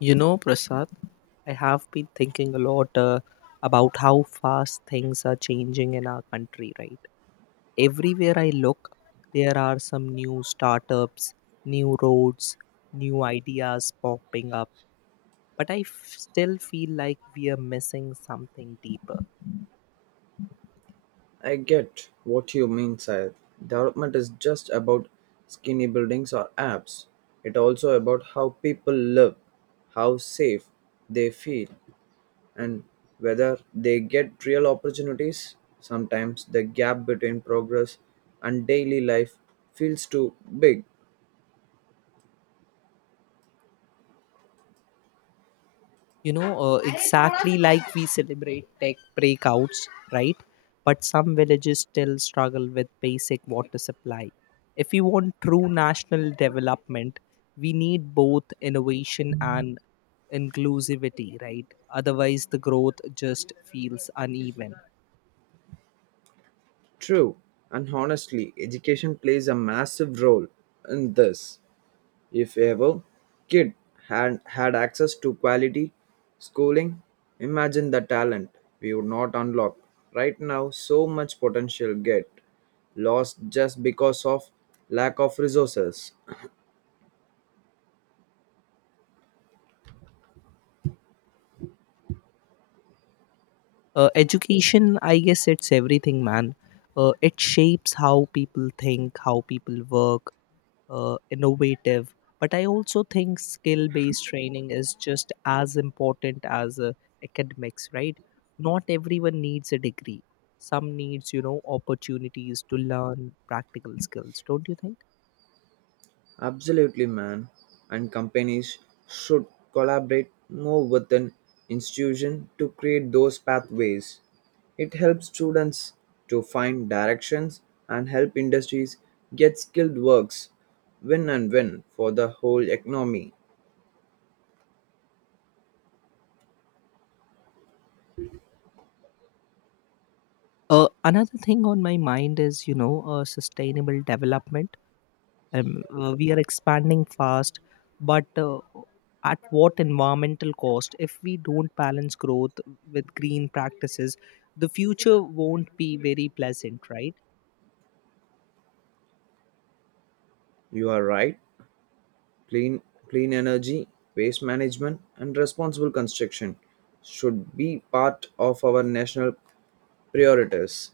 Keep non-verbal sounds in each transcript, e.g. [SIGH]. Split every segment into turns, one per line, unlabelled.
You know, Prasad, I have been thinking a lot about how fast things are changing in our country, right? Everywhere I look, there are some new startups, new roads, new ideas popping up. But still feel like we are missing something deeper.
I get what you mean, sir. Development is just about skinny buildings or apps. It also about how people live, how safe they feel, and whether they get real opportunities. Sometimes the gap between progress and daily life feels too big.
Exactly, like we celebrate tech breakouts, right, but some villages still struggle with basic water supply. If we want true national development, we need both innovation and inclusivity, right? Otherwise the growth just feels uneven.
True, and honestly, education plays a massive role in this. If ever kid had access to quality schooling, imagine the talent we would not unlock. Right now, so much potential get lost just because of lack of resources.
Education, I guess it's everything, man. It shapes how people think, how people work, innovative. But I also think skill based training is just as important as academics, right? Not everyone needs a degree. Some needs, you know, opportunities to learn practical skills, don't you think?
Absolutely, man. And companies should collaborate more with an institution to create those pathways. It helps students to find directions and help industries get skilled works. Win and win for the whole economy.
Another thing on my mind is, you know, sustainable development. We are expanding fast, but at what environmental cost? If we don't balance growth with green practices, the future won't be very pleasant, right?
You are right. Clean, clean energy, waste management, and responsible construction should be part of our national priorities.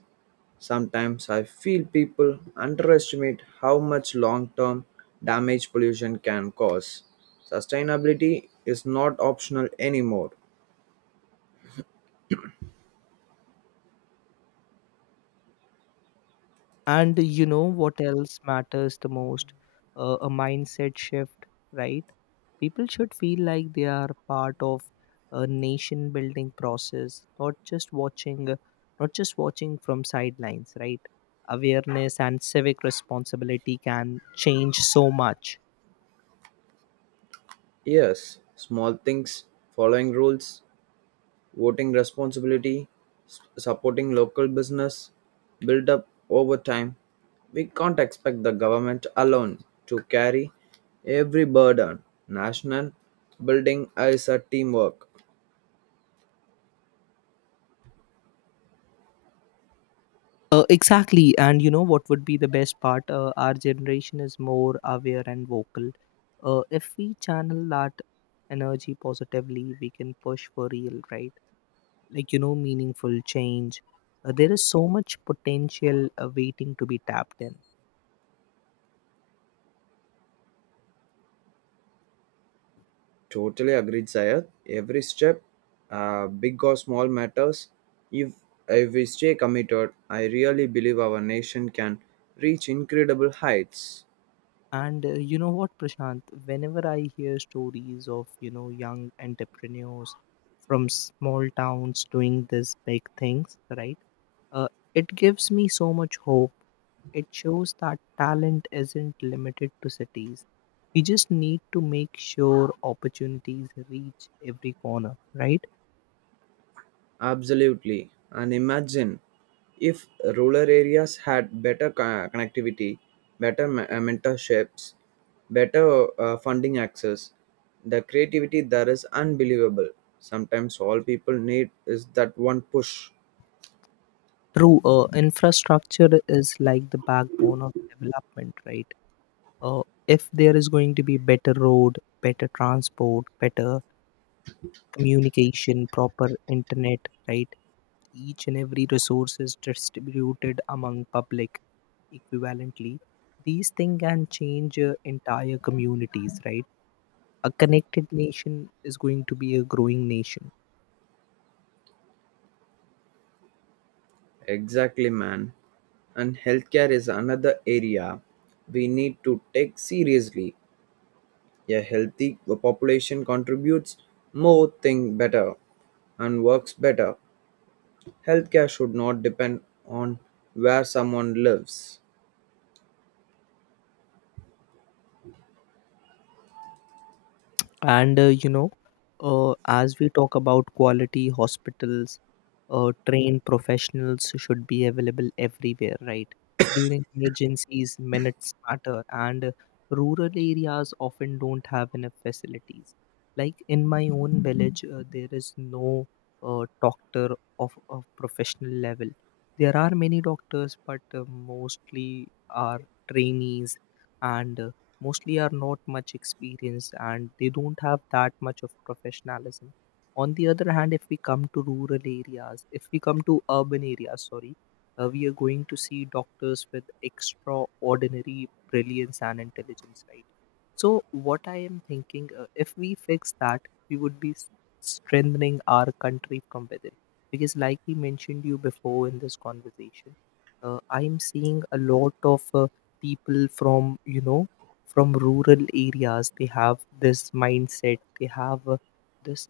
Sometimes I feel people underestimate how much long term damage pollution can cause. Sustainability is not optional anymore.
And you know what else matters the most? A mindset shift, right? People should feel like they are part of a nation building process, not just watching, not just watching from sidelines, right? Awareness and civic responsibility can change so much.
Yes, small things, following rules, voting responsibility, supporting local business built up over time. We can't expect the government alone to carry every burden. National building is a teamwork.
Exactly, and you know what would be the best part? Our generation is more aware and vocal. If we channel that energy positively, we can push for real, right? Like, you know, meaningful change. There is so much potential waiting to be tapped in.
Totally agreed, Sayed. Every step, big or small, matters. If if we stay committed, I really believe our nation can reach incredible heights.
And you know what, Prashant, whenever I hear stories of, you know, young entrepreneurs from small towns doing these big things, right, uh, it gives me so much hope. It shows that talent isn't limited to cities. We just need to make sure opportunities reach every corner, right?
Absolutely. And imagine if rural areas had better connectivity, better mentorships, better funding access, the creativity there is unbelievable. Sometimes all people need is that one push.
True, infrastructure is like the backbone of development, right? Uh, if there is going to be better road, better transport, better communication, proper internet, right? Each and every resource is distributed among public equivalently. These things can change entire communities, right? A connected nation is going to be a growing nation.
Exactly, man. And healthcare is another area we need to take seriously. A healthy population contributes more, think better, and works better. Healthcare should not depend on where someone lives.
And as we talk about quality hospitals, trained professionals should be available everywhere, right? During emergencies, minutes matter, and rural areas often don't have enough facilities. Like in my own village, [LAUGHS] there is no doctor of professional level. There are many doctors, but mostly are trainees, and mostly are not much experienced and they don't have that much of professionalism. On the other hand, if we come to rural areas, if we come to urban areas, sorry, we are going to see doctors with extraordinary brilliance and intelligence, right? So what I am thinking, if we fix that, we would be strengthening our country from within. Because like we mentioned you before in this conversation, I am seeing a lot of people from, you know, from rural areas. They have this mindset, they have this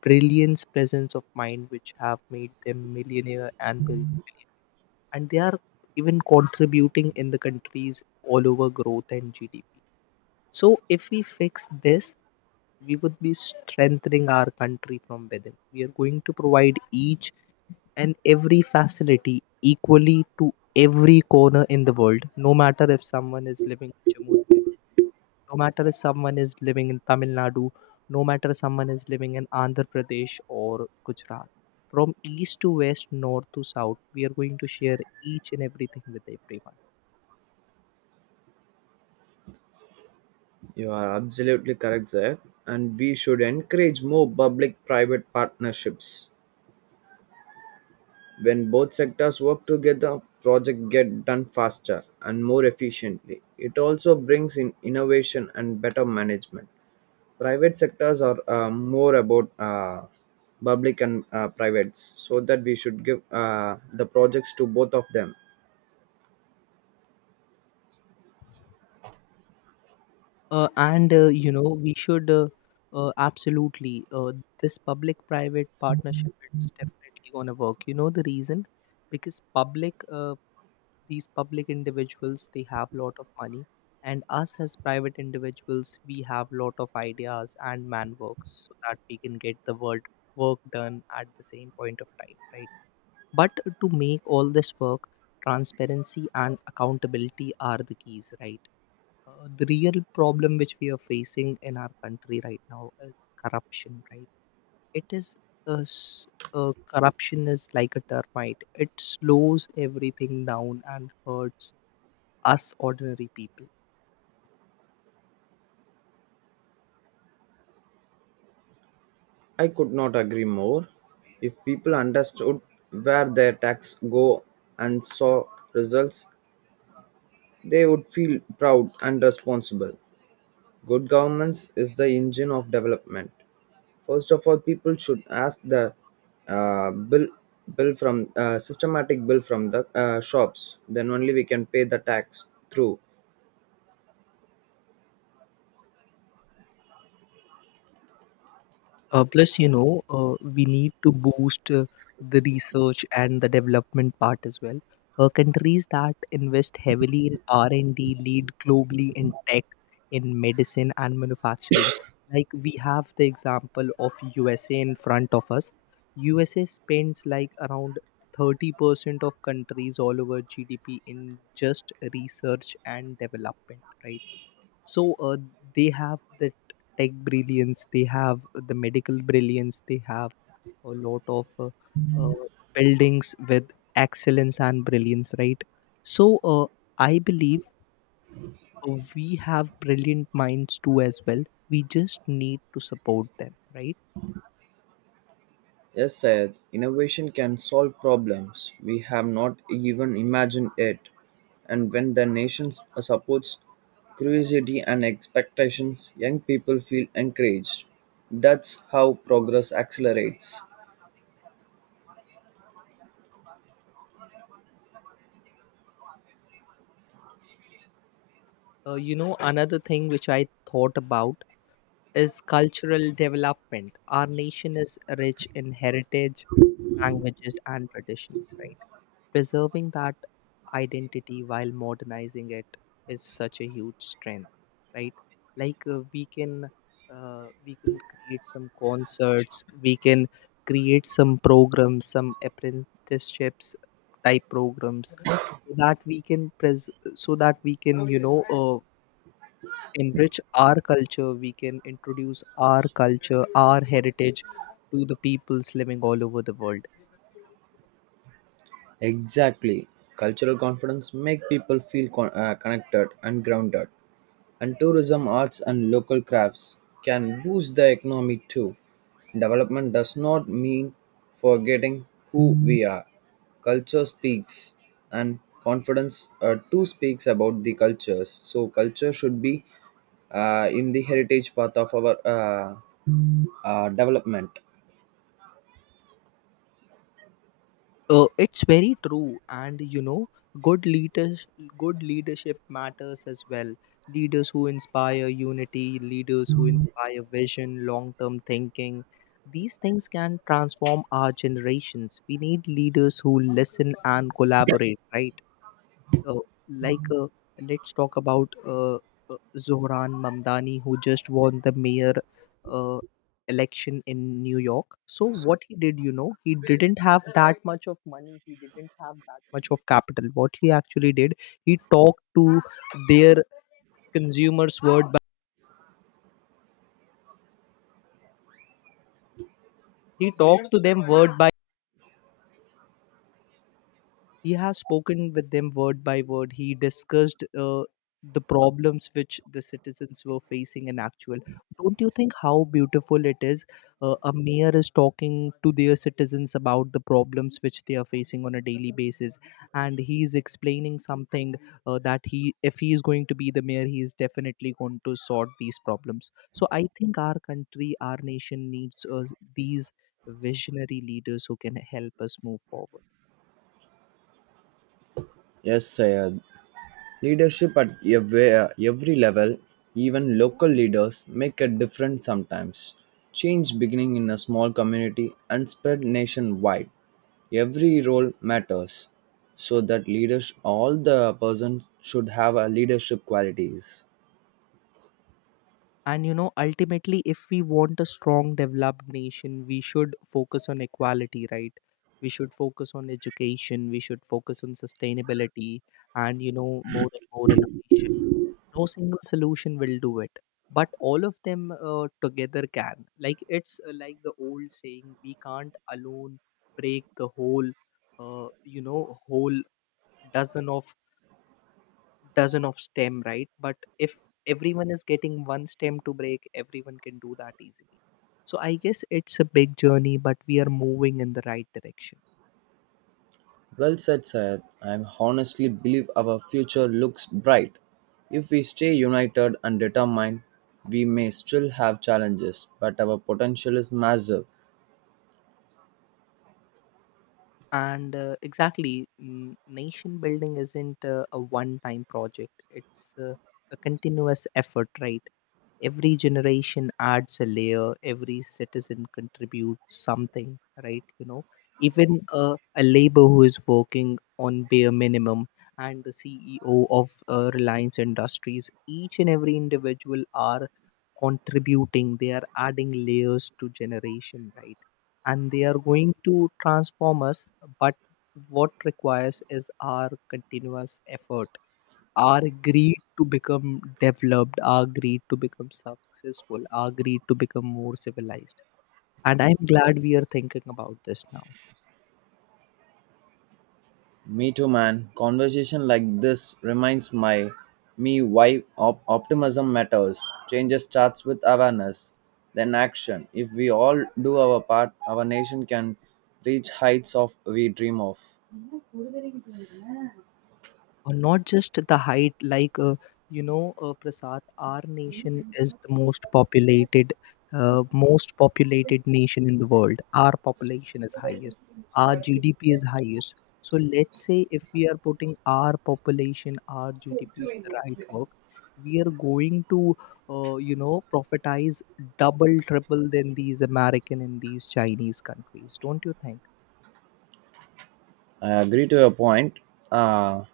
brilliance, presence of mind, which have made them millionaire and and they are even contributing in the countries all over growth and GDP. So if we fix this, we would be strengthening our country from within. We are going to provide each and every facility equally to every corner in the world, no matter if someone is living in Jammu, no matter if someone is living in Tamil Nadu, no matter if someone is living in Andhra Pradesh or Gujarat. From east to west, north to south, we are going to share each and everything with everyone.
You are absolutely correct there, and we should encourage more public private partnerships. When both sectors work together, projects get done faster and more efficiently. It also brings in innovation and better management. Private sectors are more about public and privates, so that we should give the projects to both of them.
And You know, we should absolutely this public-private partnership. It's definitely gonna work. You know the reason, because public, these public individuals, they have lot of money, and us as private individuals, we have lot of ideas and man works, so that we can get the world work done at the same point of time, right? But to make all this work, transparency and accountability are the keys, right? The real problem which we are facing in our country right now is corruption, right? It is uh, s- corruption is like a termite. It slows everything down and hurts us ordinary people.
I could not agree more. If people understood where their tax go and saw results, they would feel proud and responsible. Good governance is the engine of development. First of all, people should ask the uh, bill bill from systematic bill from the shops. Then only we can pay the tax through.
Plus, you know, we need to boost the research and the development part as well. Countries that invest heavily in R and D lead globally in tech, in medicine, and manufacturing. Like we have the example of USA in front of us. USA spends like around 30% of countries all over GDP in just research and development, right? So they have that tech brilliance, they have the medical brilliance, they have a lot of uh, buildings with excellence and brilliance, right? So I believe we have brilliant minds too as well. We just need to support them, right?
Yes, Syed, innovation can solve problems we have not even imagined yet. And when the nation supports curiosity and expectations, young people feel encouraged. That's how progress accelerates.
You know, another thing which I thought about is cultural development. Our nation is rich in heritage, languages, and traditions, right? Preserving that identity while modernizing it is such a huge strength, right? Like we can create some concerts, we can create some programs, some apprenticeships type programs, so that we can so that we can, you know, enrich our culture. We can introduce our culture, our heritage to the peoples living all over the world.
Exactly. Cultural confidence make people feel connected and grounded. And tourism, arts, and local crafts can boost the economy too. Development does not mean forgetting who we are. Culture speaks, and confidence too speaks about the cultures. So, culture should be in the heritage path of our development.
It's very true, and you know, good leaders, good leadership matters as well. Leaders who inspire unity, leaders who inspire vision, long-term thinking. These things can transform our generations. We need leaders who listen and collaborate, right? Uh, like, uh, let's talk about Zohran Mamdani, who just won the mayor uh, election in New York. So, what he did, you know, he didn't have that much of money, he didn't have that much of capital. What he actually did, he talked to their consumers word by he talked to them word by He has spoken with them word by word. He discussed the problems which the citizens were facing in actual. Don't you think how beautiful it is? A mayor is talking to their citizens about the problems which they are facing on a daily basis, and he is explaining something that he, if he is going to be the mayor, he is definitely going to sort these problems. So I think our country, our nation needs these visionary leaders who can help us move forward.
Yes, Sayed. Leadership at every level, even local leaders, make a difference sometimes. Change beginning in a small community and spread nationwide. Every role matters, so that leaders, all the persons should have a leadership qualities.
And you know, ultimately, if we want a strong, developed nation, we should focus on equality, right? We should focus on education, we should focus on sustainability, and you know, more and more innovation. No single solution will do it, but all of them together can. Like it's like the old saying, we can't alone break the whole, whole dozen of dozen of stem, right? But if everyone is getting one stem to break, everyone can do that easily. So I guess it's a big journey, but we are moving in the right direction.
Well said, sir. I honestly believe our future looks bright. If we stay united and determined, we may still have challenges, but our potential is massive.
And exactly, nation building isn't a one time project, it's a continuous effort, right? Every generation adds a layer, every citizen contributes something, right, you know? Even a labor who is working on bare minimum and the CEO of Reliance Industries, each and every individual are contributing, they are adding layers to generation, right? And they are going to transform us. But what requires is our continuous effort, our greed to become developed, our greed to become successful, our greed to become more civilized. And I'm glad we are thinking about this now.
Me too, man. Conversation like this reminds my me why optimism matters. Changes starts with awareness, then action. If we all do our part, our nation can reach heights of we dream of.
Or not just the height, like, Prasad, our nation is the most populated nation in the world. Our population is highest. Our GDP is highest. So let's say if we are putting our population, our GDP in the right work, we are going to, you know, profitize double, triple than these American and these Chinese countries. Don't you think?
I agree to your point. Uh,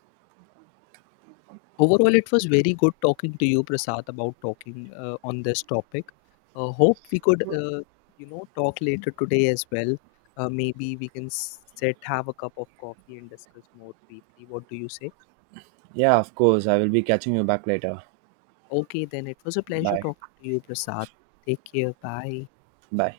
Overall, it was very good talking to you, Prasad, about talking on this topic. Hope we could, you know, talk later today as well. Maybe we can sit, have a cup of coffee, and discuss more briefly. What do you say?
yeah, of course. I will be catching you back later.
Okay, then it was a pleasure
Bye.
talking to you, Prasad. Take care. Bye.
Bye.